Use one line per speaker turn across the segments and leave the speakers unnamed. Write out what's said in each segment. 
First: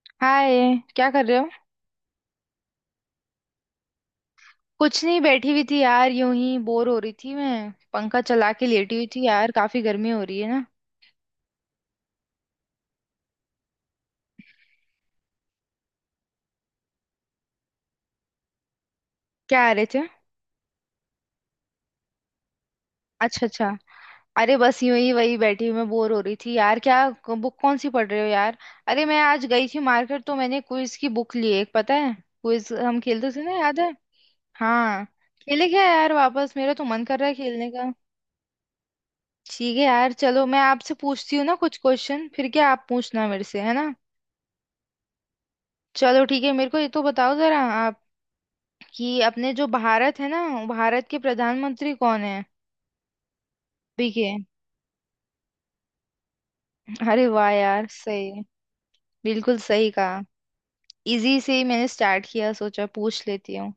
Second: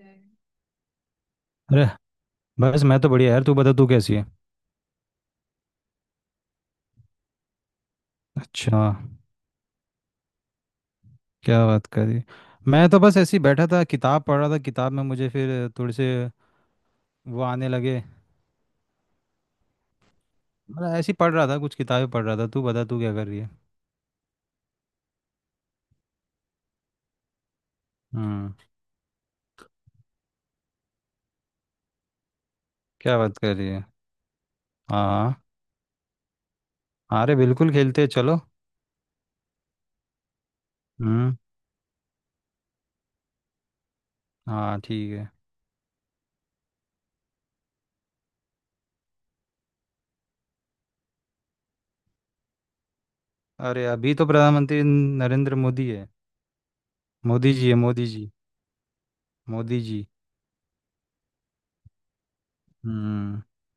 अरे।
हाय। क्या कर रहे हो?
बस मैं तो बढ़िया यार। तू बता, तू कैसी है।
कुछ नहीं, बैठी हुई थी यार, यूं ही बोर हो रही थी, मैं पंखा चला के
अच्छा,
लेटी हुई थी यार, काफी गर्मी हो रही है ना।
क्या बात करी। मैं तो बस ऐसे ही बैठा था, किताब पढ़ रहा था, किताब में मुझे फिर थोड़े से वो आने लगे।
क्या आ रहे थे?
मतलब ऐसे ही पढ़ रहा था, कुछ किताबें पढ़ रहा था। तू बता तू क्या कर रही
अच्छा
है।
अच्छा। अरे बस यूं ही वही बैठी हुई, मैं बोर हो रही थी यार क्या। बुक कौन सी पढ़ रहे हो
हम्म।
यार? अरे मैं आज गई थी मार्केट तो मैंने क्विज की बुक ली एक, पता है, क्विज हम
क्या
खेलते
बात
थे ना,
कर रही
याद
है।
है? हाँ,
हाँ।
खेले क्या यार वापस, मेरा तो मन कर
हाँ,
रहा है
अरे
खेलने
बिल्कुल
का।
खेलते हैं, चलो।
ठीक है यार, चलो मैं आपसे पूछती
हम्म।
हूँ ना कुछ क्वेश्चन, फिर क्या आप पूछना मेरे से, है ना।
हाँ, ठीक है।
चलो ठीक है, मेरे को ये तो बताओ जरा आप, कि अपने जो भारत है ना, भारत के प्रधानमंत्री कौन है?
अरे,
अभी
अभी तो
के?
प्रधानमंत्री नरेंद्र मोदी है।
अरे वाह
मोदी जी है,
यार,
मोदी जी।
सही। बिल्कुल
मोदी
सही
जी।
कहा। इजी से ही मैंने स्टार्ट किया, सोचा पूछ
हम्म।
लेती हूँ।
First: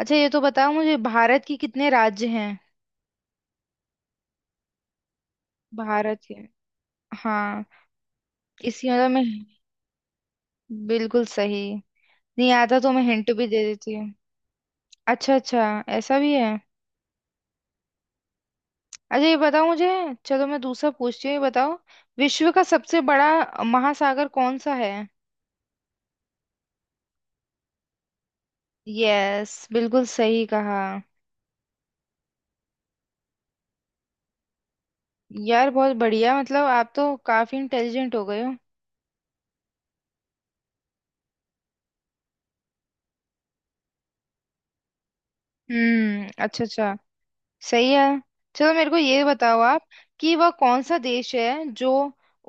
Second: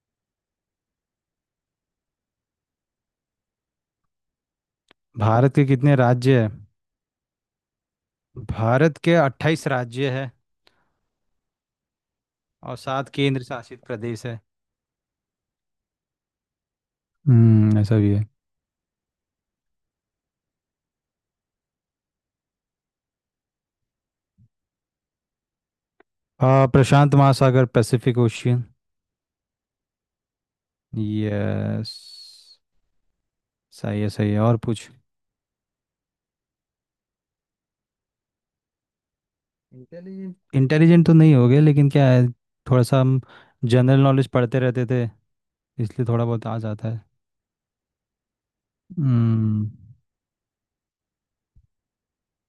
अच्छा ये तो बताओ मुझे, भारत के कितने राज्य हैं?
भारत के कितने
भारत के।
राज्य है।
हाँ। इसी
भारत
मतलब
के
मैं,
28 राज्य है
बिल्कुल सही। नहीं
और
आता तो मैं
7
हिंट
केंद्र
भी दे
शासित
देती हूँ।
प्रदेश है।
अच्छा अच्छा, ऐसा भी है।
हम्म, ऐसा भी है।
अच्छा ये बताओ मुझे, चलो मैं दूसरा पूछती हूँ, ये बताओ, विश्व का सबसे बड़ा महासागर कौन सा है?
प्रशांत महासागर, पैसिफिक ओशियन।
यस बिल्कुल सही कहा।
यस। सही है, सही है, और पूछ।
यार बहुत बढ़िया, मतलब आप तो काफी इंटेलिजेंट हो गए हो।
इंटेलिजेंट तो नहीं हो गए, लेकिन क्या है, थोड़ा सा हम जनरल नॉलेज पढ़ते रहते थे, इसलिए थोड़ा बहुत आ
अच्छा
जाता
अच्छा।
है।
सही है। चलो मेरे को ये बताओ
हम्म।
आप, कि वह कौन सा देश है जो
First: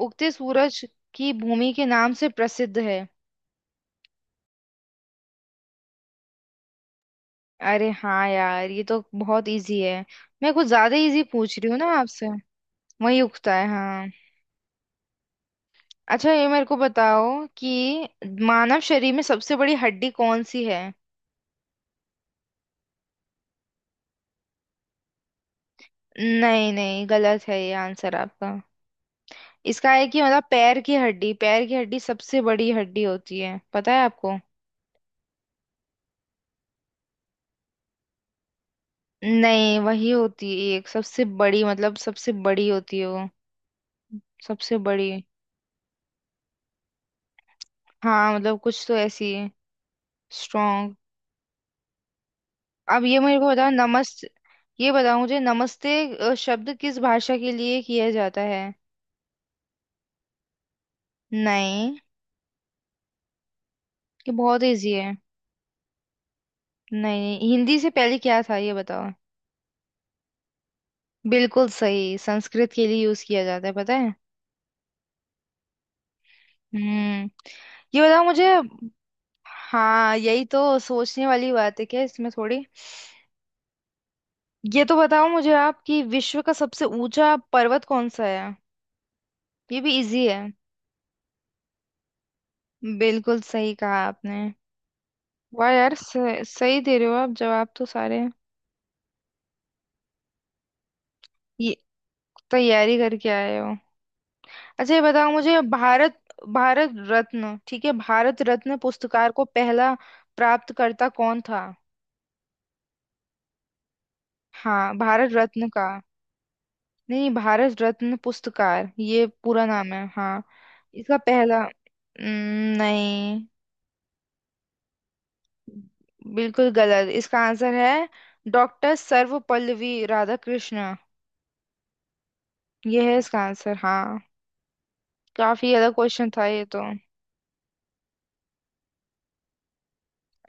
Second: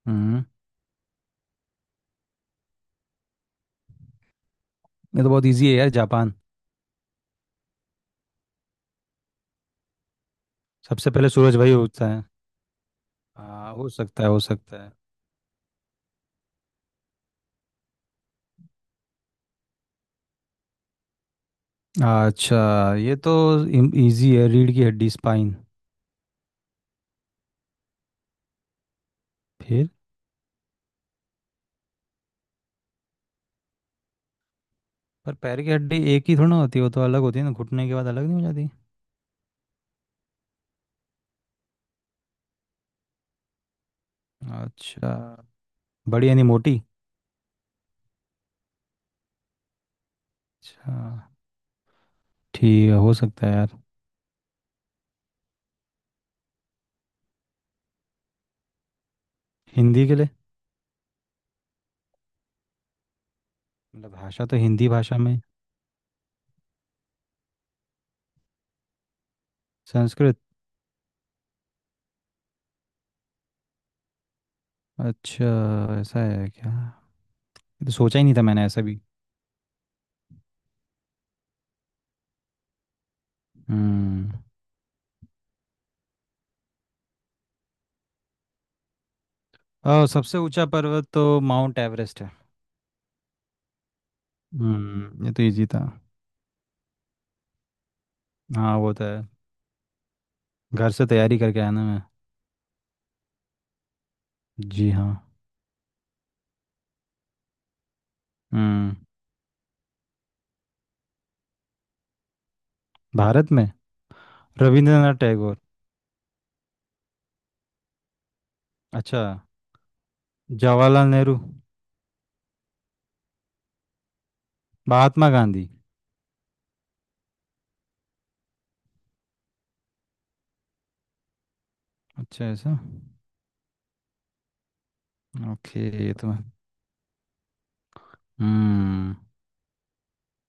उगते
हम्म,
सूरज की भूमि के नाम से प्रसिद्ध है?
ये तो बहुत इजी है यार, जापान।
अरे हाँ यार, ये तो बहुत इजी है। मैं कुछ ज्यादा
सबसे
इजी
पहले सूरज
पूछ रही
भाई
हूँ ना
उगता है।
आपसे। वही उगता है
हो
हाँ।
सकता है, हो सकता है।
अच्छा ये मेरे को बताओ कि मानव शरीर में सबसे बड़ी हड्डी कौन सी है?
अच्छा, ये तो इजी है, रीढ़ की हड्डी, स्पाइन।
नहीं नहीं, गलत है ये आंसर आपका।
फिर,
इसका है कि मतलब, पैर की हड्डी, पैर की हड्डी सबसे बड़ी हड्डी होती है, पता है आपको।
पर पैर की हड्डी एक ही थोड़ी ना होती है, वो तो अलग होती है ना, घुटने के बाद अलग नहीं हो जाती।
नहीं वही होती है एक, सबसे बड़ी मतलब सबसे बड़ी होती है वो। सबसे बड़ी,
अच्छा, बड़ी यानी मोटी।
हाँ मतलब कुछ तो ऐसी है, स्ट्रॉन्ग।
अच्छा, ठीक है,
अब
हो
ये मेरे
सकता
को
है यार।
बताओ नमस्ते, ये बताओ मुझे, नमस्ते शब्द किस भाषा के लिए किया जाता है?
हिंदी के लिए।
नहीं।
मतलब
ये
भाषा तो
बहुत
हिंदी
इजी है।
भाषा में।
नहीं, हिंदी से पहले क्या था ये बताओ।
संस्कृत।
बिल्कुल सही, संस्कृत के लिए यूज किया जाता है, पता है।
अच्छा, ऐसा है क्या।
हम्म।
ये तो
ये
सोचा
बताओ
ही नहीं था
मुझे,
मैंने, ऐसा भी।
हाँ यही तो सोचने वाली बात है, क्या इसमें थोड़ी।
हम्म,
ये तो बताओ मुझे आप, कि विश्व का सबसे ऊंचा पर्वत कौन सा है? ये भी
और
इजी
सबसे
है।
ऊंचा पर्वत तो माउंट एवरेस्ट है।
बिल्कुल सही कहा आपने।
हम्म, ये तो इजी
वाह
था।
यार, सही, सही दे रहे हो आप जवाब तो सारे।
हाँ, वो तो है, घर से तैयारी करके आया
ये
ना मैं।
तैयारी करके आए हो?
जी
अच्छा ये
हाँ।
बताओ मुझे, भारत, भारत रत्न, ठीक है, भारत रत्न
हम्म।
पुरस्कार को पहला प्राप्तकर्ता कौन था?
भारत में
हाँ
रविंद्रनाथ
भारत
टैगोर।
रत्न का। नहीं, भारत रत्न पुरस्कार,
अच्छा,
ये पूरा नाम है, हाँ।
जवाहरलाल
इसका
नेहरू।
पहला, नहीं।
महात्मा गांधी।
बिल्कुल गलत इसका आंसर है। डॉक्टर सर्वपल्ली राधाकृष्ण,
अच्छा, ऐसा।
ये है इसका आंसर हाँ। काफी
ओके।
अलग
ये तो
क्वेश्चन
मैं।
था ये तो।
हम्म।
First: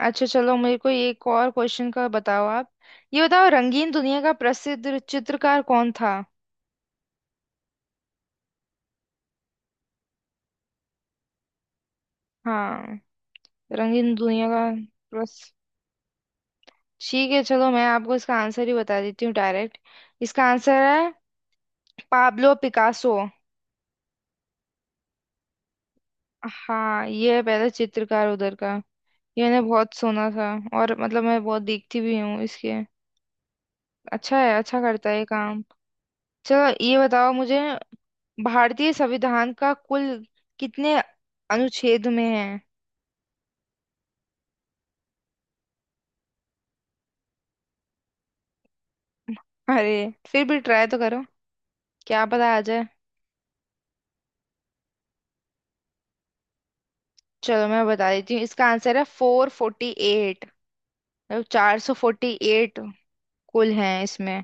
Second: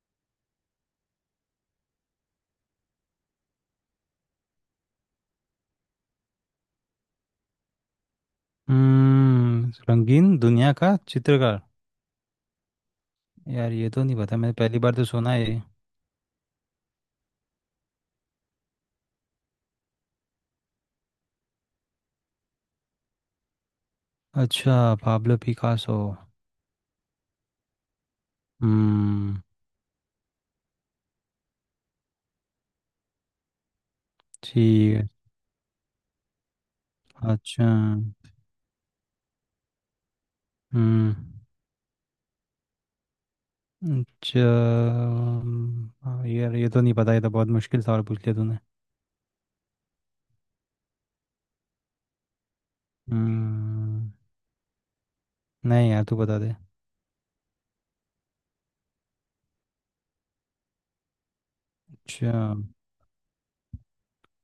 अच्छा चलो मेरे को एक और क्वेश्चन का बताओ आप। ये बताओ, रंगीन दुनिया का प्रसिद्ध चित्रकार कौन था?
हम्म, रंगीन दुनिया का चित्रकार।
हाँ।
यार, ये तो
रंगीन
नहीं पता,
दुनिया
मैंने
का
पहली बार तो सुना
प्रस,
है ये।
ठीक है चलो मैं आपको इसका आंसर ही बता देती हूँ डायरेक्ट। इसका आंसर है पाब्लो पिकासो।
अच्छा, पाब्लो पिकासो।
हाँ ये पहले चित्रकार उधर का।
हम्म।
ये मैंने बहुत सुना था, और मतलब मैं बहुत देखती भी हूँ इसके। अच्छा है, अच्छा
ठीक है।
करता है ये काम। चलो ये बताओ मुझे,
अच्छा।
भारतीय संविधान का कुल कितने
हम्म।
अनुच्छेद में है?
अच्छा। हाँ, यार ये तो नहीं पता, ये तो बहुत मुश्किल सवाल पूछ लिया तूने।
अरे फिर भी ट्राई तो करो, क्या पता आ जाए।
हम्म। नहीं यार, तू बता दे।
चलो मैं बता देती हूँ, इसका आंसर है फोर फोर्टी एट, मतलब चार सौ
अच्छा।
फोर्टी एट, कुल हैं इसमें।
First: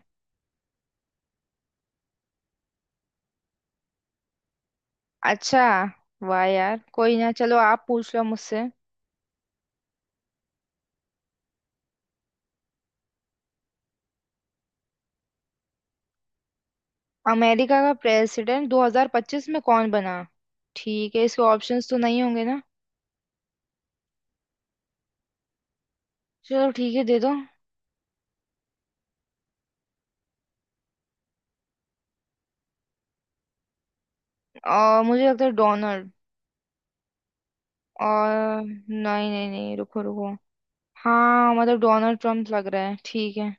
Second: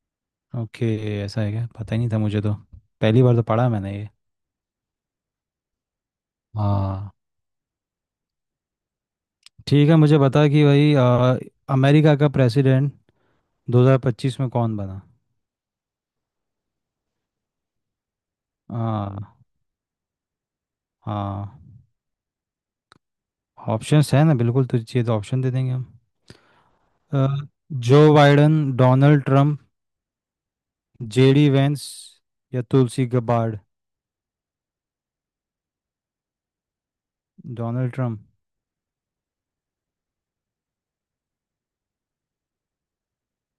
ओके, ऐसा है क्या, पता ही नहीं था मुझे तो, पहली बार तो पढ़ा मैंने ये।
अच्छा। वाह यार,
हाँ।
कोई ना, चलो आप पूछ लो मुझसे।
ठीक है, मुझे बता कि भाई, अमेरिका का प्रेसिडेंट 2025 में कौन बना।
अमेरिका का प्रेसिडेंट
हाँ।
2025 में कौन बना? ठीक है, इसके
हाँ,
ऑप्शंस तो नहीं होंगे ना।
ऑप्शंस है ना, बिल्कुल, तुझे चाहिए तो ऑप्शन दे देंगे हम।
चलो ठीक है, दे
अ,
दो।
जो Biden, Donald Trump, JD Vance, या तुलसी गबार्ड।
और मुझे लगता है डोनाल्ड,
डोनाल्ड ट्रम्प।
और नहीं नहीं नहीं, रुको रुको। हाँ मतलब डोनाल्ड ट्रम्प लग रहा है, ठीक है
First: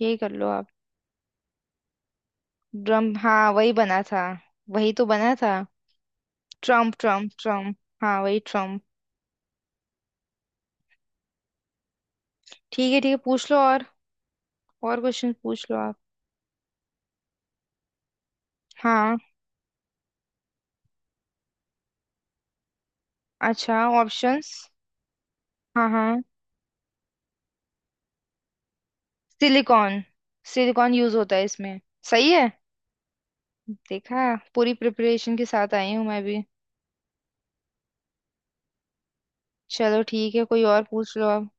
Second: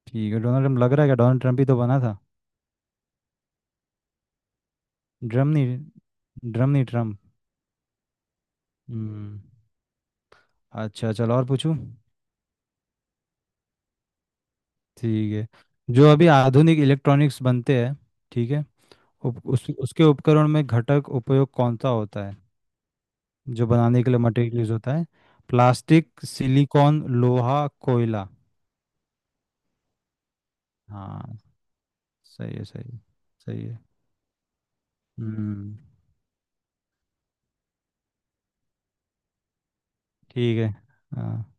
यही कर
ठीक है,
लो
डोनाल्ड
आप।
ट्रम्प लग रहा है, क्या डोनाल्ड ट्रम्प ही तो बना था।
ट्रम्प, हाँ वही बना था, वही तो बना
ड्रम
था।
नहीं। ड्रम नहीं,
ट्रम्प
ट्रम्प।
ट्रम्प ट्रम्प, हाँ वही ट्रम्प।
हम्म। अच्छा चलो, और पूछूं।
ठीक है ठीक है, पूछ लो और क्वेश्चन
ठीक है,
पूछ लो आप।
जो अभी आधुनिक इलेक्ट्रॉनिक्स बनते हैं, ठीक है,
हाँ।
उसके उपकरण में घटक उपयोग कौन सा होता है, जो
अच्छा।
बनाने के लिए
ऑप्शंस।
मटेरियल यूज होता है।
हाँ
प्लास्टिक,
हाँ,
सिलिकॉन, लोहा, कोयला।
सिलिकॉन, सिलिकॉन यूज होता
हाँ।
है इसमें। सही है।
सही है, सही है, सही है।
देखा, पूरी प्रिपरेशन के साथ
हम्म।
आई हूँ मैं भी। चलो ठीक है,
ठीक
कोई
है।
और पूछ लो
हाँ,
अब।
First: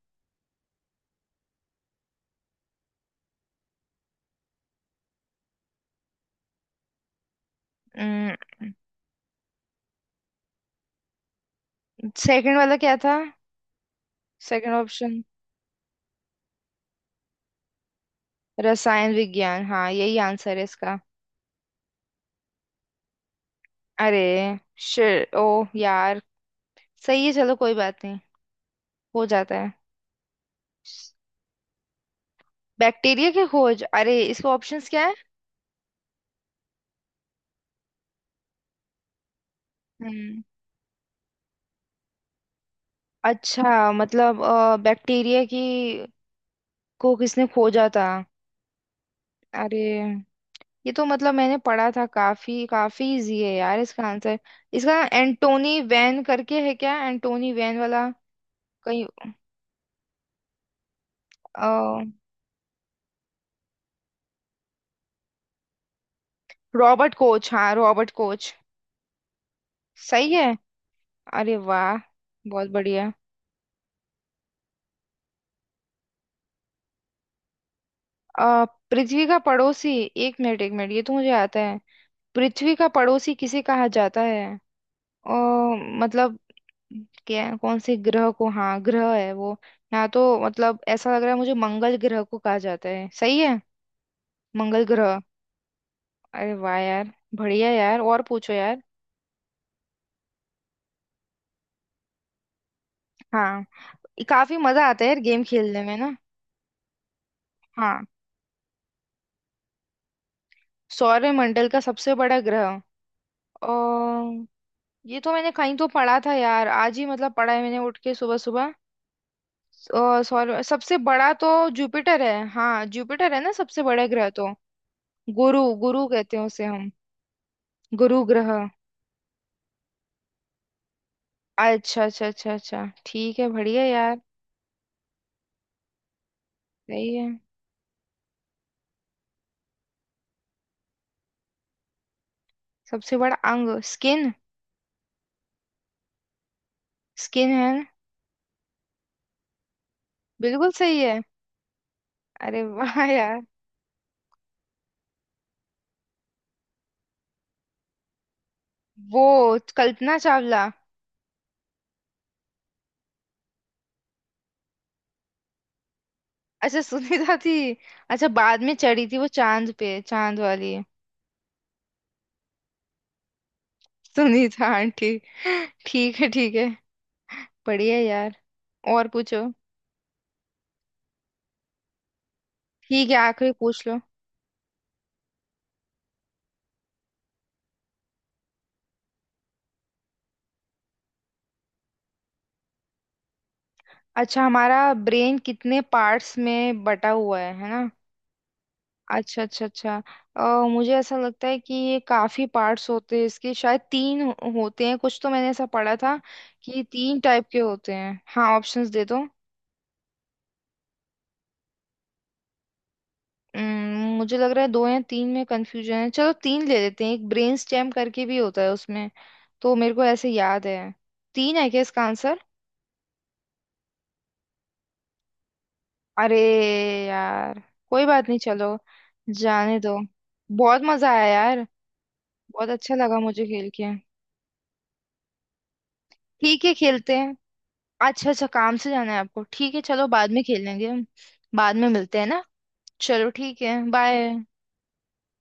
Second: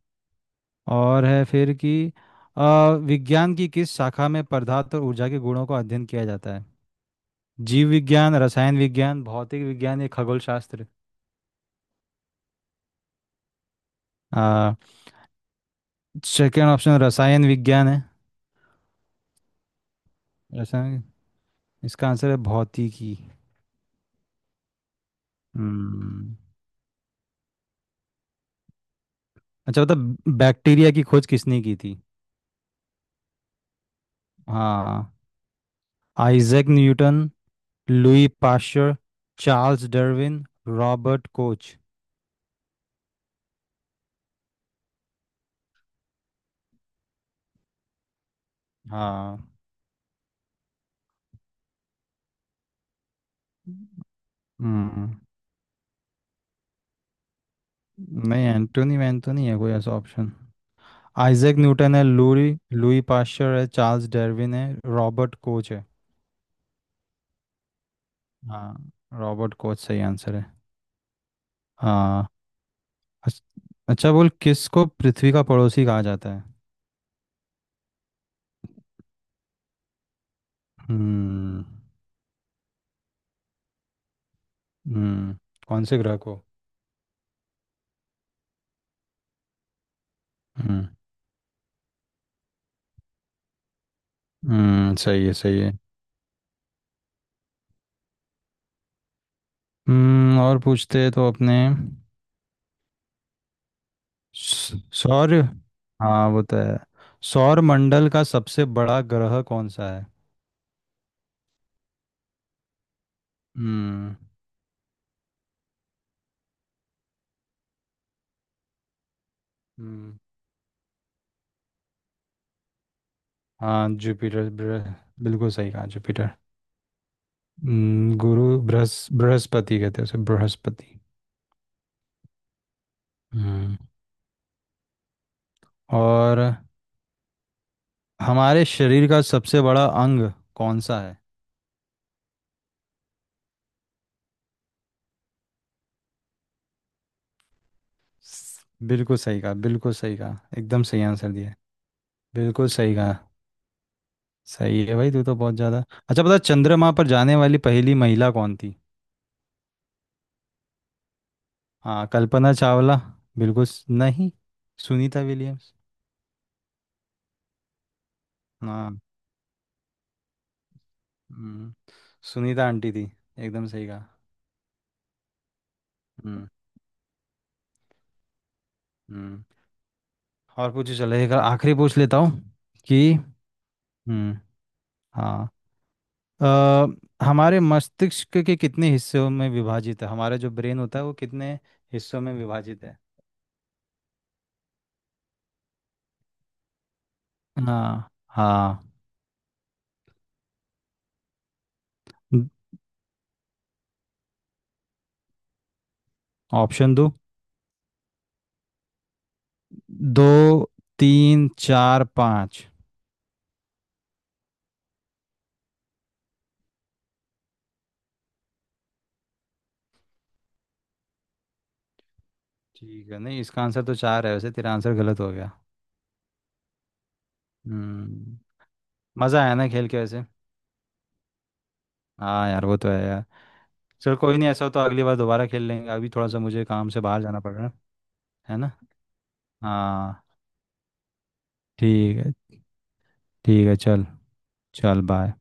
और है फिर कि विज्ञान की किस शाखा में पदार्थ और ऊर्जा के गुणों का अध्ययन किया जाता है। जीव विज्ञान, रसायन विज्ञान, भौतिक विज्ञान, या खगोल शास्त्र।
सेकंड वाला क्या था, सेकंड ऑप्शन?
सेकेंड ऑप्शन रसायन विज्ञान है।
रसायन विज्ञान, हाँ यही आंसर है इसका।
रसायन। इसका आंसर है भौतिकी।
अरे शिट, ओ यार।
हम्म।
सही है, चलो कोई बात नहीं, हो जाता है।
अच्छा बता, बैक्टीरिया की खोज किसने की थी।
बैक्टीरिया की खोज, अरे इसके ऑप्शंस क्या
हाँ।
है?
Isaac Newton, Louis Pasteur, Charles Darwin,
हम्म।
Robert Koch.
अच्छा मतलब बैक्टीरिया की को किसने खोजा था।
हाँ।
अरे ये तो मतलब मैंने पढ़ा था, काफी काफी इजी है यार इसका आंसर। इसका
हम्म।
एंटोनी वैन करके है क्या, एंटोनी वैन वाला
नहीं, एंटोनी
कहीं?
वैन तो नहीं है कोई ऐसा ऑप्शन। आइजैक
अ
न्यूटन है, लुई लुई पाश्चर है, चार्ल्स डार्विन है, रॉबर्ट कोच है।
रॉबर्ट कोच, हाँ रॉबर्ट कोच।
हाँ, रॉबर्ट कोच सही
सही
आंसर
है,
है।
अरे वाह,
हाँ।
बहुत बढ़िया।
अच्छ- अच्छा बोल, किसको पृथ्वी का पड़ोसी कहा जाता है।
अ, पृथ्वी का पड़ोसी, एक मिनट एक मिनट, ये तो मुझे आता
हम्म।
है। पृथ्वी का पड़ोसी किसे कहा जाता है? अ,
हम्म, कौन से ग्रह
मतलब
को।
क्या, कौन से ग्रह को, हाँ ग्रह है वो। यहाँ तो मतलब
हम्म।
ऐसा लग रहा है मुझे, मंगल ग्रह को कहा जाता है, सही है? मंगल
हम्म,
ग्रह।
सही है, सही है।
अरे वाह यार, बढ़िया यार, और पूछो यार।
हम्म, और पूछते हैं तो अपने
हाँ, काफी मजा आता है यार
सौर।
गेम खेलने में ना।
हाँ, वो तो है। सौर
हाँ
मंडल का सबसे बड़ा ग्रह कौन सा है।
सौरमंडल का सबसे बड़ा ग्रह,
हम्म।
अ, ये तो मैंने कहीं तो पढ़ा था यार, आज ही मतलब पढ़ा है मैंने उठ के सुबह सुबह।
हम्म,
सौर सबसे बड़ा तो जुपिटर है, हाँ जुपिटर है ना सबसे
हाँ
बड़ा ग्रह
जुपिटर,
तो।
बिल्कुल
गुरु,
सही कहा,
गुरु
जुपिटर।
कहते हैं उसे हम, गुरु
गुरु,
ग्रह।
बृहस्पति कहते हैं उसे, बृहस्पति।
अच्छा अच्छा अच्छा अच्छा, ठीक है,
हम्म।
बढ़िया यार।
और
सही है।
हमारे शरीर का सबसे बड़ा अंग कौन सा है।
सबसे बड़ा अंग स्किन, स्किन है ना?
बिल्कुल सही कहा, बिल्कुल सही कहा,
बिल्कुल
एकदम
सही
सही
है।
आंसर दिया।
अरे
बिल्कुल सही
वाह
कहा।
यार।
सही है भाई, तू तो बहुत ज़्यादा। अच्छा, पता है, चंद्रमा पर जाने वाली पहली महिला कौन थी।
वो कल्पना चावला।
हाँ, कल्पना चावला। नहीं, सुनीता विलियम्स।
अच्छा सुनीता थी। अच्छा बाद में
हाँ।
चढ़ी थी वो चांद पे, चांद वाली।
हम्म, सुनीता आंटी थी, एकदम सही कहा।
सुनीता आंटी। ठीक है
हम्म।
ठीक है, बढ़िया यार, और पूछो।
हम्म, और पूछो, चलो एक आखिरी पूछ लेता हूँ
ठीक
कि।
है, आखिरी पूछ लो।
हम्म। हाँ। अ, हमारे मस्तिष्क के कितने हिस्सों में विभाजित है, हमारा जो ब्रेन होता है वो कितने हिस्सों में विभाजित है।
अच्छा, हमारा ब्रेन कितने पार्ट्स में बटा हुआ है ना?
हाँ। हाँ।
अच्छा अच्छा अच्छा। मुझे ऐसा लगता है कि ये काफी पार्ट्स होते हैं इसके, शायद होते हैं कुछ तो, मैंने ऐसा पढ़ा था कि
ऑप्शन दो,
तीन टाइप के होते हैं। हाँ ऑप्शंस दे दो।
दो, तीन, चार, पाँच।
मुझे लग रहा है दो या तीन में कंफ्यूजन है, चलो तीन ले लेते हैं, एक ब्रेन स्टेम करके भी होता है उसमें, तो मेरे को ऐसे याद है। तीन है क्या इसका आंसर?
ठीक है, नहीं इसका आंसर तो 4 है, वैसे तेरा आंसर गलत हो गया।
अरे यार, कोई बात
हम्म।
नहीं, चलो
मज़ा आया ना
जाने
खेल के
दो।
वैसे।
बहुत मजा आया यार,
हाँ यार,
बहुत
वो तो
अच्छा
है
लगा
यार।
मुझे खेल के।
चल कोई नहीं, ऐसा हो तो अगली बार दोबारा खेल लेंगे, अभी थोड़ा सा
ठीक
मुझे
है
काम से
खेलते
बाहर
हैं।
जाना पड़ रहा है।
अच्छा अच्छा,
है ना।
काम से जाना है आपको, ठीक है चलो
हाँ।
बाद में खेल लेंगे हम। बाद में
ठीक
मिलते हैं
है।
ना। चलो ठीक
ठीक
है,
है चल।
बाय।
चल बाय।